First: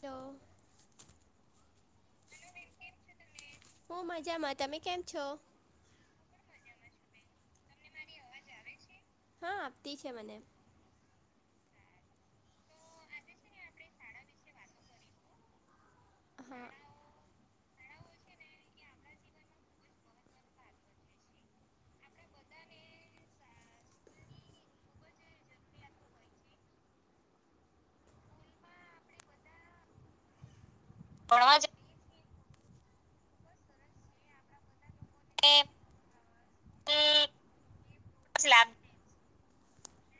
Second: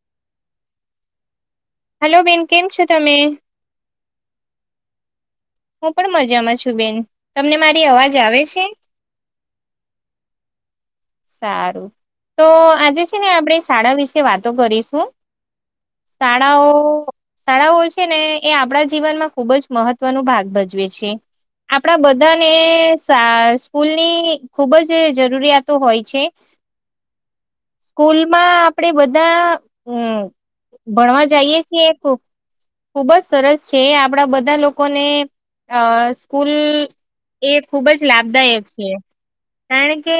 તો હલો બેન કેમ છો તમે હું મજામાં તમે કેમ છો હું પણ મજામાં છું બેન તમને મારી અવાજ આવે છે હા આપતી છે મને સારું તો આજે છે ને આપણેે શાળા વિશે વાતો કરીશું શાળાઓ શાળાઓ છે ને એ આપણા જીવનમાં ખુબ જ મહત્વનો ભાગ ભજવે છે આપણા બધાને સ્કૂલની ખુબ જ જરૂરિયાત હોય છે સ્કૂલમાં આપણેે બધા ભણવા જઈએ છે એક ખુબ જ સરસ છે આપણા બધા લોકોને અ સ્કૂલ એ ખુબ જ લાભદાયક લાભ છે કારણ કે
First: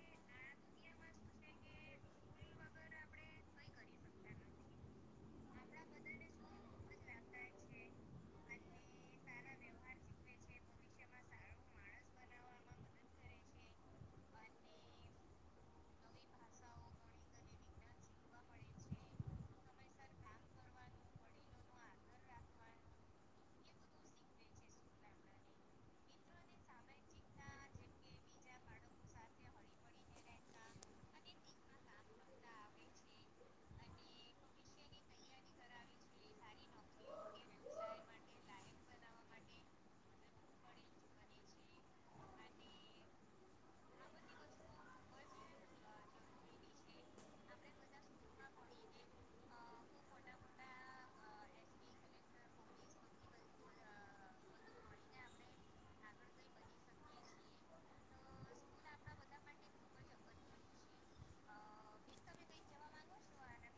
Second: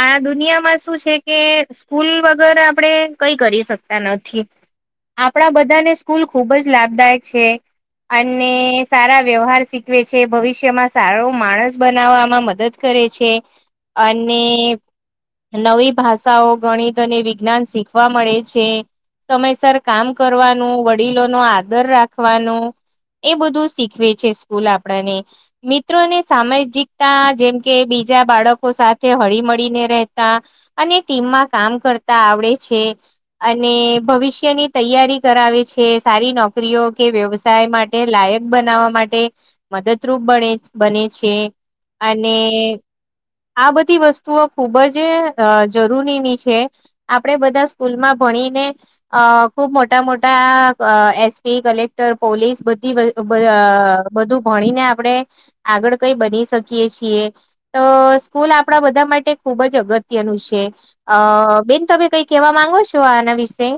આ દુનિયામાં શું છે કે સ્કૂલ વગર આપડે કઈ કરી શકતા નથી આપણા બધાને સ્કૂલ ખુબ જ લાભદાયક છે અને સારા વ્યવહાર શીખવે છે ભવિષ્યમાં સારો માણસ બનાવવામાં મદદ કરે છે અને નવી ભાષાઓ ગણિત અને વિજ્ઞાન શીખવા મળે છે તમે સર કામ કરવાનું વડીલો નો આદર રાખવાનું એ બધું શીખવે છે સ્કૂલ આપણને મિત્રોને સામાજિકતા જેમ કે બીજા બાળકો સાથે હળી મળી તા અને ટીમમાં કામ કરતા આવડે છે અને ભવિષ્યની તૈયારી કરાવે છે સારી નોકરીઓ કે વ્યવસાય માટે તે લાયક બનાવવા માટે મદદરૂપ બને બને છે અને આ બધી વસ્તુ વસ્તુઓ ખૂબ જ જરૂરીની છે આપણે બધા સ્કૂલમાં ભણીને અ ખુબ મોટા મોટા એસપી પોલીસ બધું ભણીને આપણે આગળ કઈ બની શકીએ છીએ અ સ્કૂલ આપણા બધા માટે ખુબ જ અગત્યનું છે અ બેન તમે કઈ કેવા માંગો છો આના વિશે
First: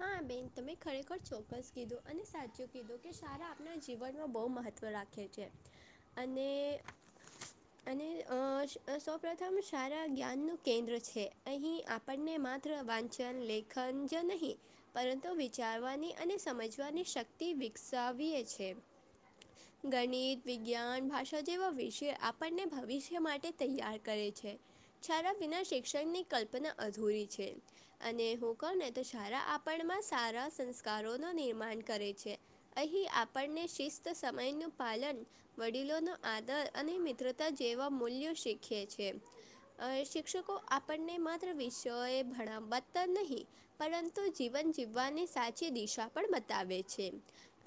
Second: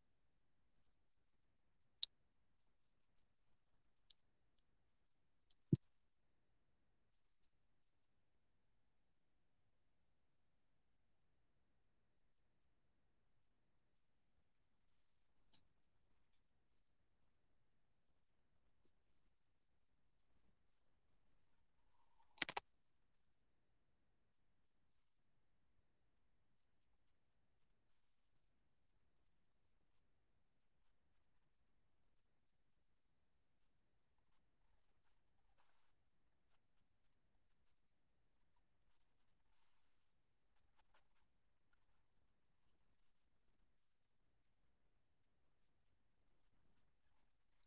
હા બેન તમે ખરેખર ચોક્કસ કીધું અને સાચું કીધું કે સારા આપ જીવનમાં બહુ મહત્વ રાખે ખે છે અને અને અને અ સૌપ્રથમ સારા જ્ઞાનનુંું કેન્દ્ર છે અહીં આપણને માત્ર વાંચન લેખન જ નહીં પરંતુ વિચારવાની અને સમજવાની શક્તિ વિકસાવીએ છે ગણિત વિજ્ઞાન ભાષા જેવા વિષય આપણને ભવિષ્ય માટે તૈયાર કરે છે શાળા વિના શિક્ષણની કલ્પના અધૂરી છે અને હું કહું ને તો શાળા આપ નાનપણ માં સારા સંસ્કારોનું નિર્માણ કરે છે અહીં આપણને શિસ્ત સમયનું પાલન વડીલોનો આદર અને મિત્રતા જેવા મૂલ્યો શીખે છે શિક્ષકો આપણને માત્ર વિષયોએ ભણતા નહીં પરંતુ જીવન જીવવાની સાચી દિશા પણ બતાવે છે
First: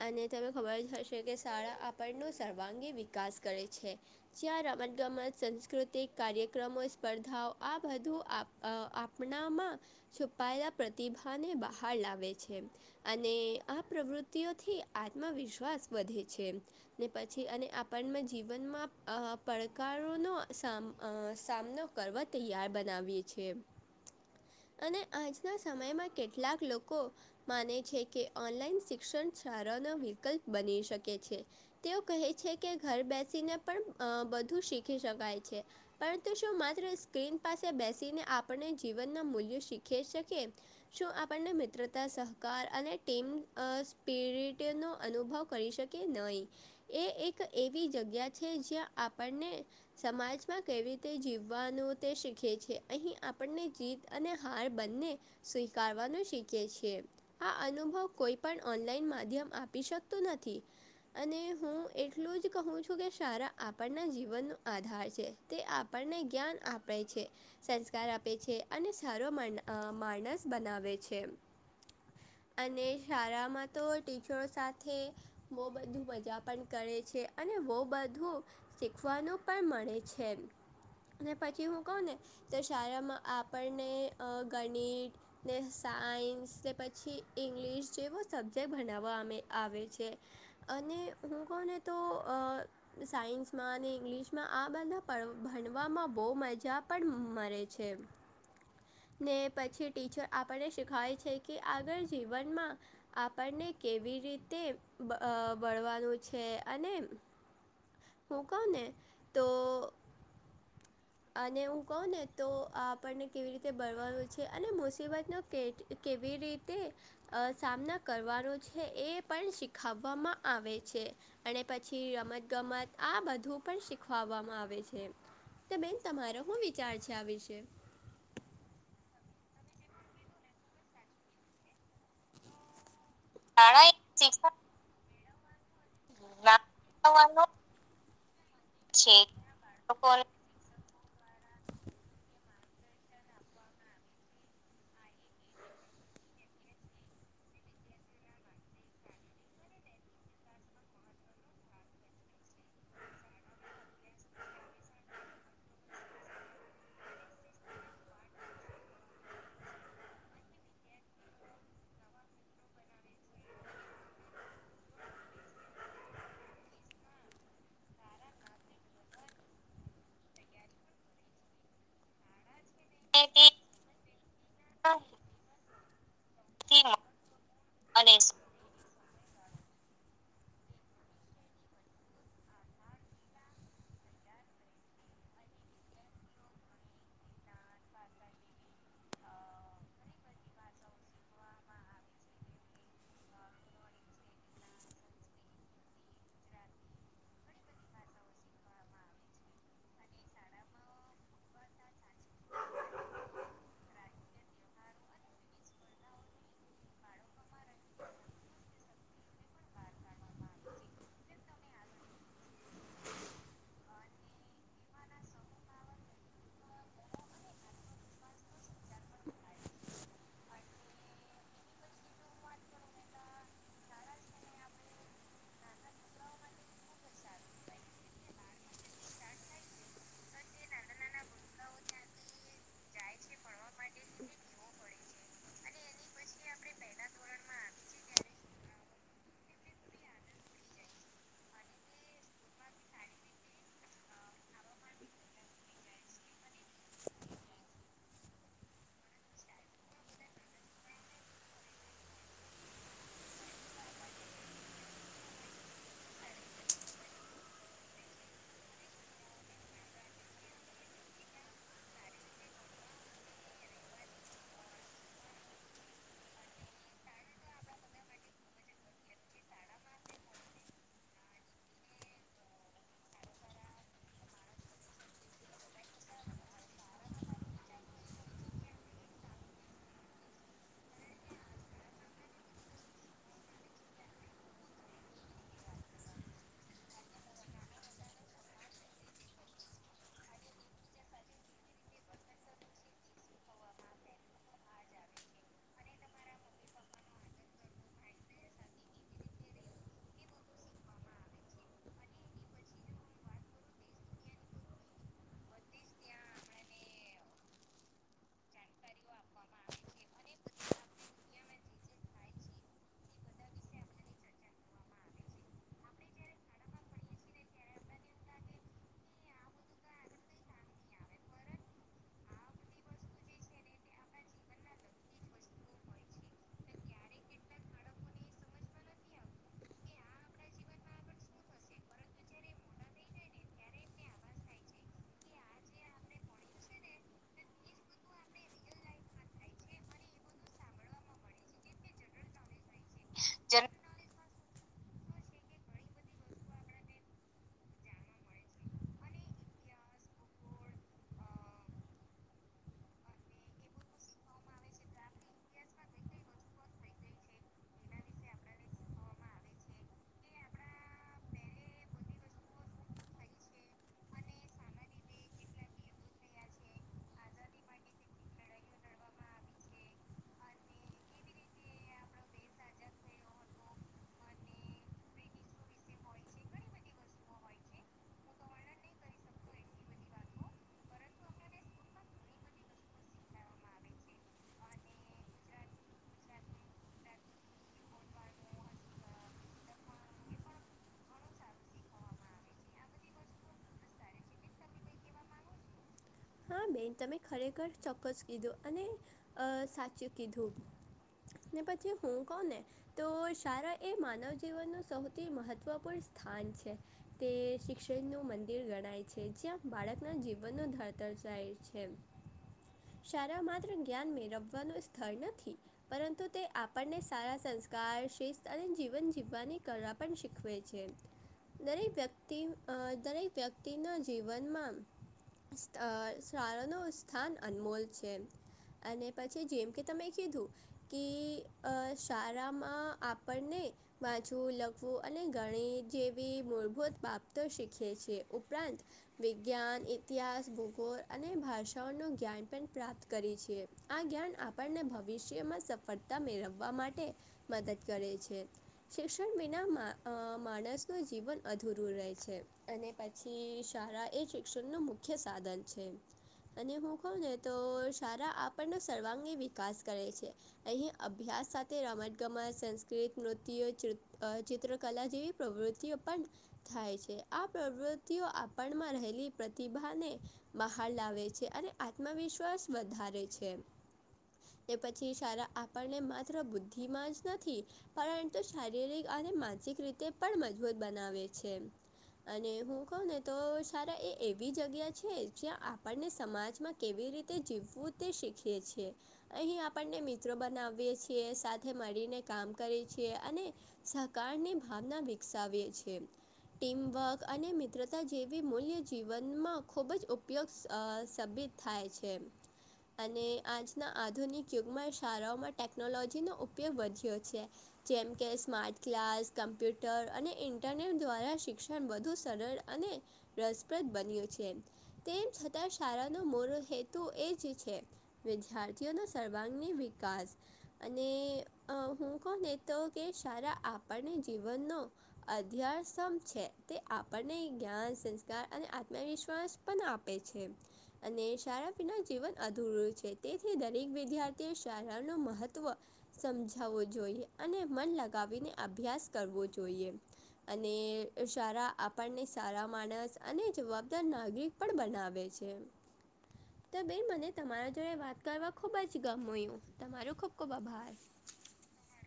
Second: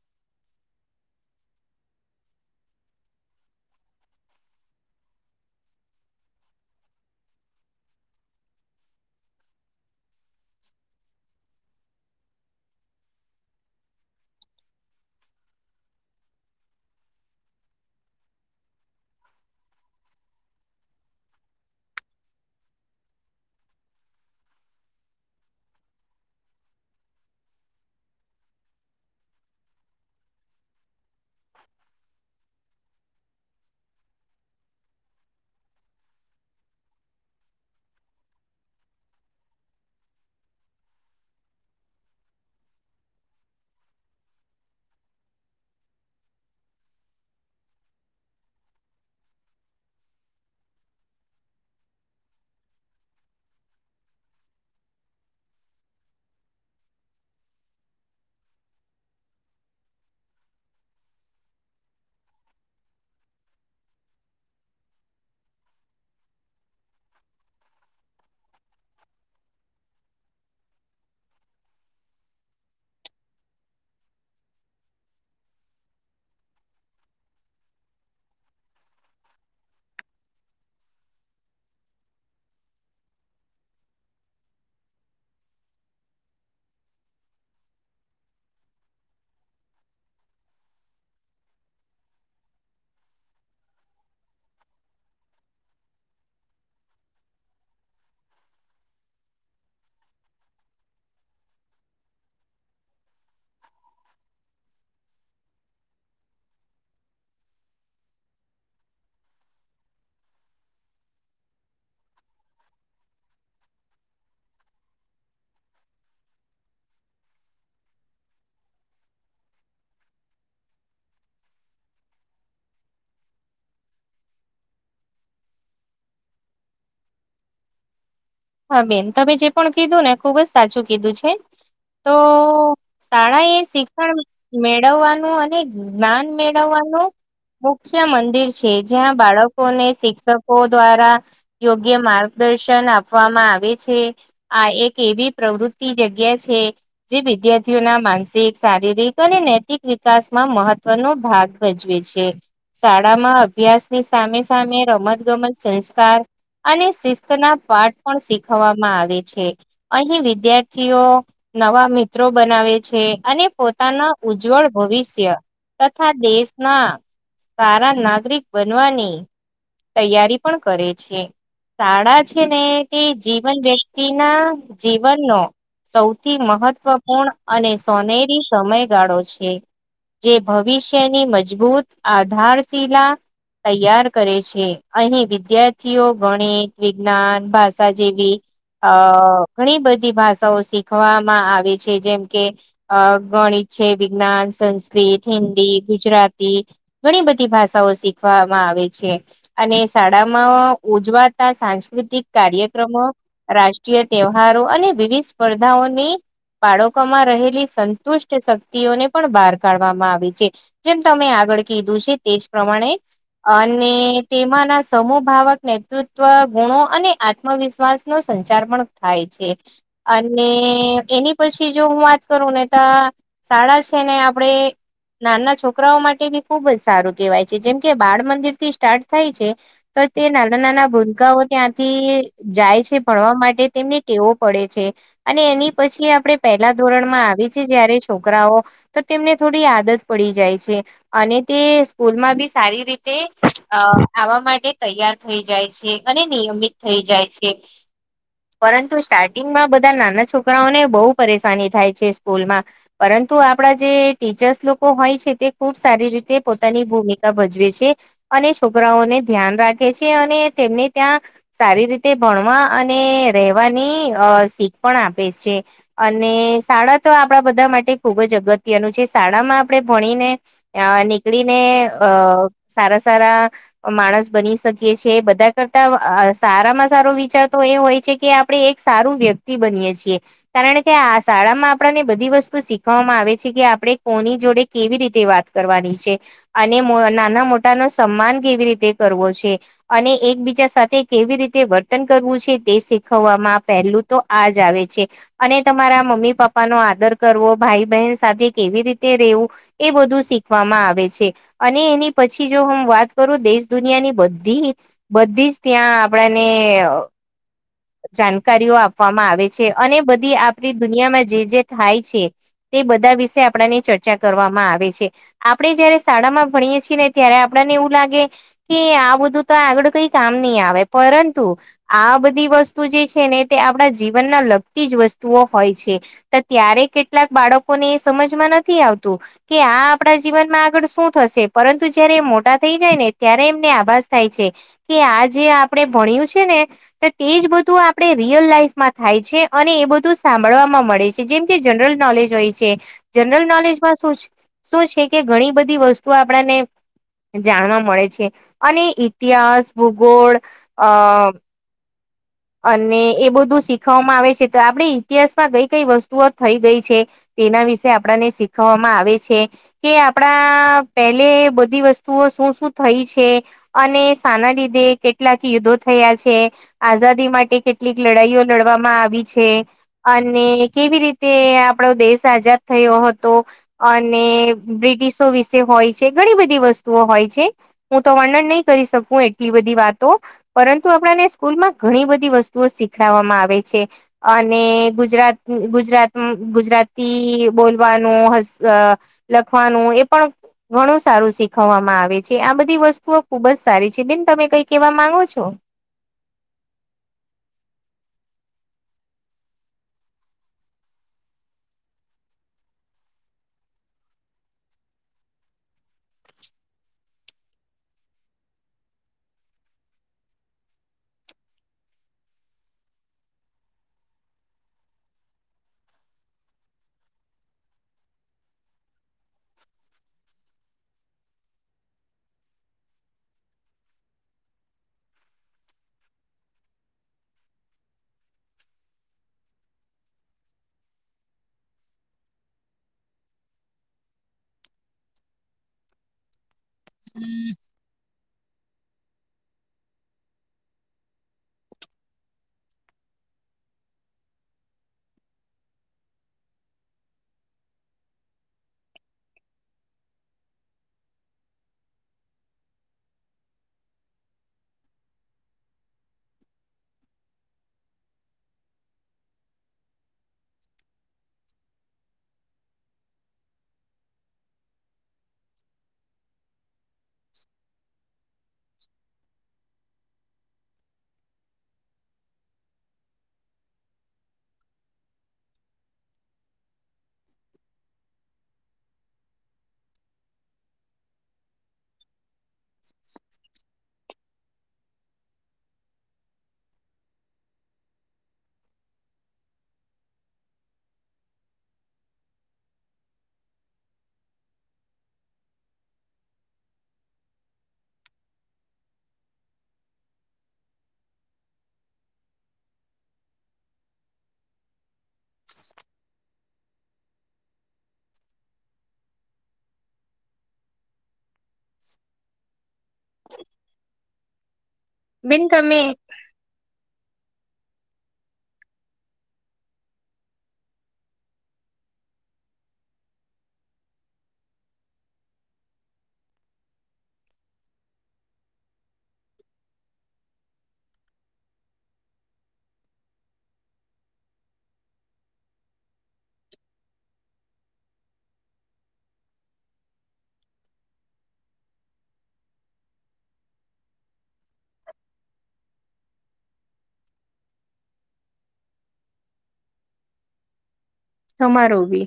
અને તને ખબર જ હશે કે શાળા આપણનો સર્વાંગી વિકાસ કરે છે જ્યા રમત ગમત સાસ્કૃતિક કાર્યક્રમો સ્પર્ધાઓ આ બધું આપ અ આપણામાં છુપાયેલા પ્રતિભાને બહાર લાવે છે. અને આ પ્રવૃત્તિઓથી આત્મવિશ્વાસ વધે છે. ને પછી અને આપણમાં જીવનમાં પડકારોનો સામ સામનો પર્વ તૈયાર બનાવીએ છીએ અને આજના સમયમાં કેટલાક લોકો માને છે કે ઓનલાઈન શિક્ષણ શાળાનો વિકલ્પ બની શકે છે. તેઓ કહે છે કે ઘર બેસીને પણ બધું શીખી શકાય છે. પરંતુ શું માત્ર સ્ક્રીન પાસે બેસીને આપણે જીવનના મૂલ્યો શીખી શકીએ? શું આપણને મિત્રતા સહકાર અને ટીમ સ્પિરિટનો અનુભવ કરી શકે? કે નહીં એ એક એવી જગ્યા છે જ્યાં આપણને સમાજમાં કેવી રીતે જીવવાનું તે શીખે છે, અહીં આપણને જીત અને હાર બંને સ્વીકારવાનું શીખીએ છીએ. આ અનુભવ કોઈ પણ ઓનલાઈન માધ્યમ આપી શકતુ નથી. અને હું એટલું જ કહું છું કે શાળા આપણના જીવનનો આધાર છે. તે આપણને જ્ઞાન આપે છે સંસ્કાર આપે છે અને સારો માન માણસ બનાવે છે અને શાળામાં તો ટીચરો સાથે બહું બધું મજા પણ કરે છે અને બહ બધું શીખવાનું પણ મળે છે. અને કહું ને તો શાળામાં આપણને અ ગણિત ને સાયન્સ તે પછી ઇંગ્લિશ જેવો સબ્જેક્ટ ભણાવવામાં આવે છે. અને હું કોને તો અ સાયન્સમાં અને ઇંગ્લિશમાં આ બધા ભણવામાં બહુ મજા પણ મળે છે. ને પછી ટીચર આપણને શીખાય છે કે આગળ જીવનમાં આપણને કેવી રીતે વળવાનું છે અને હું કવ ને તો અને હું કહું ને તો આપણને કેવી રીતે ભળવાનું છે અને મુસીબતનો કે કેવી રીતે અ સામના કરવાનો છે એ પણ શીખવવામાં આવે છે. અને પછી રમત ગમત આ બધું પણ શીખવાવામાં આવે છે. તો બેન તમારો શું વિચાર છે આ વિશે? હા બેન તમે જે પણ કીધું ને ખુબ જ સાચું કીધું છે. તો શાળા એ શિક્ષણ મેળવવાનું અને જ્ઞાન શિક્ષણ મેળવવાનું વાનું મુખ્ય મંદિર છે જ્યાં બાળકોને લોકોને શિક્ષણ દ્વારા યોગ્ય માર્ગદર્શન આપ આપવામાં આવે છે, આ એક એવી પ્રવૃતિ જગ્યા છે. જે વિદ્યાર્થીઓ ના માનસિક, શારીરિક અને નૈતિક વિકાસમાં મહત્વનો ભાગ ભજવે છે. શાળામાં અભ્યાસની સામે સામે રમત ગમત સંસ્કાર અને શિસ્તના પાઠ પણ શીખવામાં આવે છે. અહીં વિદ્યાર્થીઓ નવા મિત્રો બનાવે છે અને પોતાના ઉજવળ ભવિષ્ય તથા દેશના સારા નાગરિક બનવાની તૈયારી પણ કરે છે. શાળા છે ને તે જીવન વ્યક્તિ ના જીવનનો સૌથી મહત્વપૂર્ણ અને સોનેરી સમયગાળો છે. જે ભવિષ્યની મજબૂત આધારશિલા તૈયાર કરે છે. અહીં વિદ્યાર્થીઓ ગણિત, વિજ્ઞાન ભાષ ભાષા જેવી અ ઘણી બધી ભાષાઓ શીખવામાં આવે છે, જેમ કે અ ગણિત છે. વિજ્ઞાન, સંસ્કૃત, હિન્દી, ગુજરાતી ઘણી બધી ભાષાઓ શીખવામાં આવે છે. અને શાળામાં ઉજવાતા સાંસ્કૃતિક કાર્યક્રમો, રાષ્ટ્રીય તહેવારો અને વિવિધ સ્પર્ધાઓની બાળકોમાં રહેલી સંતુષ્ટ શક્તિઓને પણ બહાર કાઢવામાં આવી છે. જેમ તમે આગળ કીધું છે. તે જ પ્રમાણે અને તેમાંના સમૂહભાવક નેતૃત્વ, ગુણો અને આત્મવિશ્વાસનો સંચાર પણ થાય છે. અને એની પછી જો હું વાત કરું ને તા શાળા છે ને આપડે નાના છોકરાઓ માટે બી ખુબ જ સારું કહેવાય છે. જેમ કે બાળ મંદિરથી સ્ટાર્ટ થાય છે. તો તે નાના નાના ભૂરકાઓ ત્યાં થી જાય છે ભણવા માટે તેમને ટેવો પડે છે. અને એની પછી આપણેે પહેલા ધોરણમાં આવી છે. જયારે છોકરાઓ તો તેમને થોડી આદત પડી જાય છે. અને તે સ્કૂલમાં બી સારી રીતે અ આવવા માટે તૈયાર થઈ જાય છે, અને નિયમિત થઈ જાય છે. પરંતુ સ્ટાર્ટિંગમાં બધા નાના છોકરાઓને બહુ પરેશાની થાય છે સ્કૂલમાં પરંતુ આપડા જે ટીચર્સ લોકો હોય છે તે ખુબ સારી રીતે પોતાની ભૂમિકા ભજવે છે. અને છોકરાઓને ધ્યાન રાખે છે અને તેમને ત્યાં સારી રીતે ભણવા અને રહેવાની અ શીખ પણ આપે છે. અને શાળા તો આપણા બધા માટે ખુબ જ અગત્યનું છે. શાળામાં આપણે ભણીને અ નીકળીને અ સારા સારા માણસ બની શકીએ છે બધા કરતા અ સારામાં સારો વિચાર તો એ હોય છે આપડે એક સારું વ્યક્તિ બનીયે છીએ કારણ કે આ શાળામાં આપડાને બધી વસ્તુ શીખવામાં આવે છે કે આપડે કોની જોડે કેવી રીતે વાત કરવાની છે. અને મો નાના મોટાનો સન્માન કેવી રીતે કરવો છે અને એકબીજા સાથે કેવી રીતે વર્તન કરવું છે. તે શીખવવામાં પહેલું તો આજ જ આવે છે. અને તમારા મમ્મી પપ્પાનો આદર કરવો ભાઈ બહેન સાથે કેવી રીતે રેવું એ બધું શીખવામાં આવે છે. અને એની પછી જો હમ વાત કરું દેશ દુનિયાની બધી બધી જ ત્યાં આપડાને અ જાણકારીઓ આપવામાં આવે છે અને બધી આપણી દુનિયામાં જે જે થાય છે. તે બધા વિશે આપડાને ચર્ચા કરવામાં આવે છે. આપડે જયારે શાળામાં ભણીએ છીએ ને ત્યારે આપડાને એવું લાગે કે આ બધું તો આગળ કઈ કામ ની આવે પરંતુ આ બધી વસ્તુ જે છે ને તે આ આપણા જીવનના લગતી જ વસ્તુઓ હોય છે. તો ત્યારે કેટલાક બાળકોને સમજમાં નથી આવતું. કે આ આપણા જીવનમાં આગળ શું પરંતુ જયારે મોટા થઈ જાય ને ત્યારે એમને આભાસ થાય છે. કે આ જે આપણે ભણ્યું છે ને તો તે જ બધું આપણે રિયલ લાઈફમાં થાય છે અને એ બધું સાંભળવામાં મળે છે જેમ કે જનરલ નોલેજ હોય છે જનરલ નોલેજમાં શું શું છે કે ઘણી બધી વસ્તુઓ આપણાને જાણવા મળે છે અને ઇતિહાસ, ભૂગોળ અ અને એ બધું શીખવામાં આવે છે તો આપડી ઇતિહાસમાં કઈ કઈ વસ્તુઓ થઈ ગઈ છે. તેના વિશે આપણને શીખવામાં આવે છે કે આપણા પહેલે બધી વસ્તુઓ શું શું થઈ છે અને સાના લીધે કેટલાક યુદ્ધો થયા છે આઝાદ કેટલીક લડવામાં આવી છે અને કેવી રીતે આપડો દેશ આઝાદ થયો હતો અને બ્રિટિશો વિશે હોય છે ઘણી બધી વસ્તુઓ હોય છે હું તો વર્ણન નહી કરી શકું એટલી બધી વાતો પરંતુ આપણાને સ્કૂલમાં ઘણી બધી વસ્તુઓ શીખડવામાં આવે છે અને ગુજરાત ગુજરાત ગુજરાતી બોલવાનો હસ લખવાનું એ પણ ઘણું સારું શીખવવામાં આવે છે આ બધી વસ્તુઓ ખુબ જ સારી છે બેિન તમે કઈ કેવા માંગો છો હા બેન તમે ખરેખર ચોક્કસ કીધું અને સાચું કીધું ને પછી હું કોને તો શાળા એ માનવ જીવનનું સૌથી મહત્વપૂર્ણ સ્થાન છે તે શિક્ષણ નું મંદિર ગણાય છે જ્યાં બાળકના જીવનનો ધર શાળા માત્ર જ્ઞાન મે રમવાનું સ્થળ નથી પરંતુ તે આપણને સારા સંસ્કાર શિસ્ત અને જીવન જીવવાની કર પણ શીખવે છે દરેક વ્યક્તિ દરેક વ્યક્તિના જીવનમાં શાળનું સ્થાન અનમોલ છે અને પછી જેમ કે તમે કીધું કે શાળામાં આપણને વાચવું લખવું અને ઘણી જે મૂળભૂત બાબતો શીખે છે ઉપરાંત વિજ્ઞાન ઇતિહાસ ભૂગો અને ભાષાઓનું જ્ઞાન પણ પ્રાપ્ત કરી છે આ જ્ઞાન આપણને ભવિષ્યમાં સ ફરતા મેળવવા માટે મદદ કરે છે શિક્ષણ વિના માણસનું જીવન અધૂરું રહે છે અને પછી શાળા એ શિક્ષણનું મુખ્ય સાધન છે અને હું કહઉું ને તો શાળા આપણનો સર્વાંગી વિકાસ કરે છે અહીં અભ્યાસ સાથે રમત ગમત સંસ્કૃત નૃત્ય ચિત્રકલા જેવી પ્રવૃત્તિઓ પણ થાય છે આ પ્રવૃતિઓ આપણમાં રહેલી સભાને મહહાાર લાવે છે અને આત્મવિશ્વાસ વધારે છે એ પછી સારા આપણને માત્ર બુદ્ધિમાં જ નથી પરંતુ શારીરિક અને માનસિક રીતે પણ મજબૂત બનાવે છે અને હું કહ ને તો સારા એ એવી જગ્યા છે જ્યાં આપણને સમાજમાં કેવી રીતે જીવવું તે શીખીએ છેીએ અહી આપણને મિત્રો બનાવીએ છીએ સાથે મળીને કામ કરીએ છીએ અને સહકારની ભાવના વિકસાવે છે ટીમવર્ક અને મિત્રતા જેવી મૂલ્ય જીવનમાં ખૂબ જ ઉપયોગ સાબિત થાય છે અને આધુનિક શાળાઓમાં ટેકનોલોજીનો ઉપયોગ વધ્યો છે જેમ સ્માર્ટ ક્લાસ કમ્પ્યુટર ઇન્ટરનેટ દ્વારા શિક્ષણ વધુ સરળ અને રસપ્રદ બન્યું છે તેમ બેન છતાં તમે શારા નું મોર હેતુ એ જ છે વિદ્યાર્થીઓનો સર્વાંગી વિકાસ અને અ હુ કોને તો કે સારા આપણને જીવનનો અધ્યાસમ છે તે આપણને જ્ઞાન સ્સ તા અને આત્મવિશ્વાસ પન આપે છે. અને શારા વિના જીવન અધૂરું છે, તેથી દરેક વિદ્યાર્થીઓ શારાનું મહત્ત્વ સમઝાવું જોઈએ. અને મન લગાવીને અભ્યાસ કરવો જોઈએ. અને, અ સારા આપણને સારા માણસ અને જવાબદાર નાગરિક પણ બનાવે છે. ત બેન મને તમારા જોડે વાત કરવા ખુબ જ ગમયું, તમારું ખુબ ખુબ આભાર. તમારો બી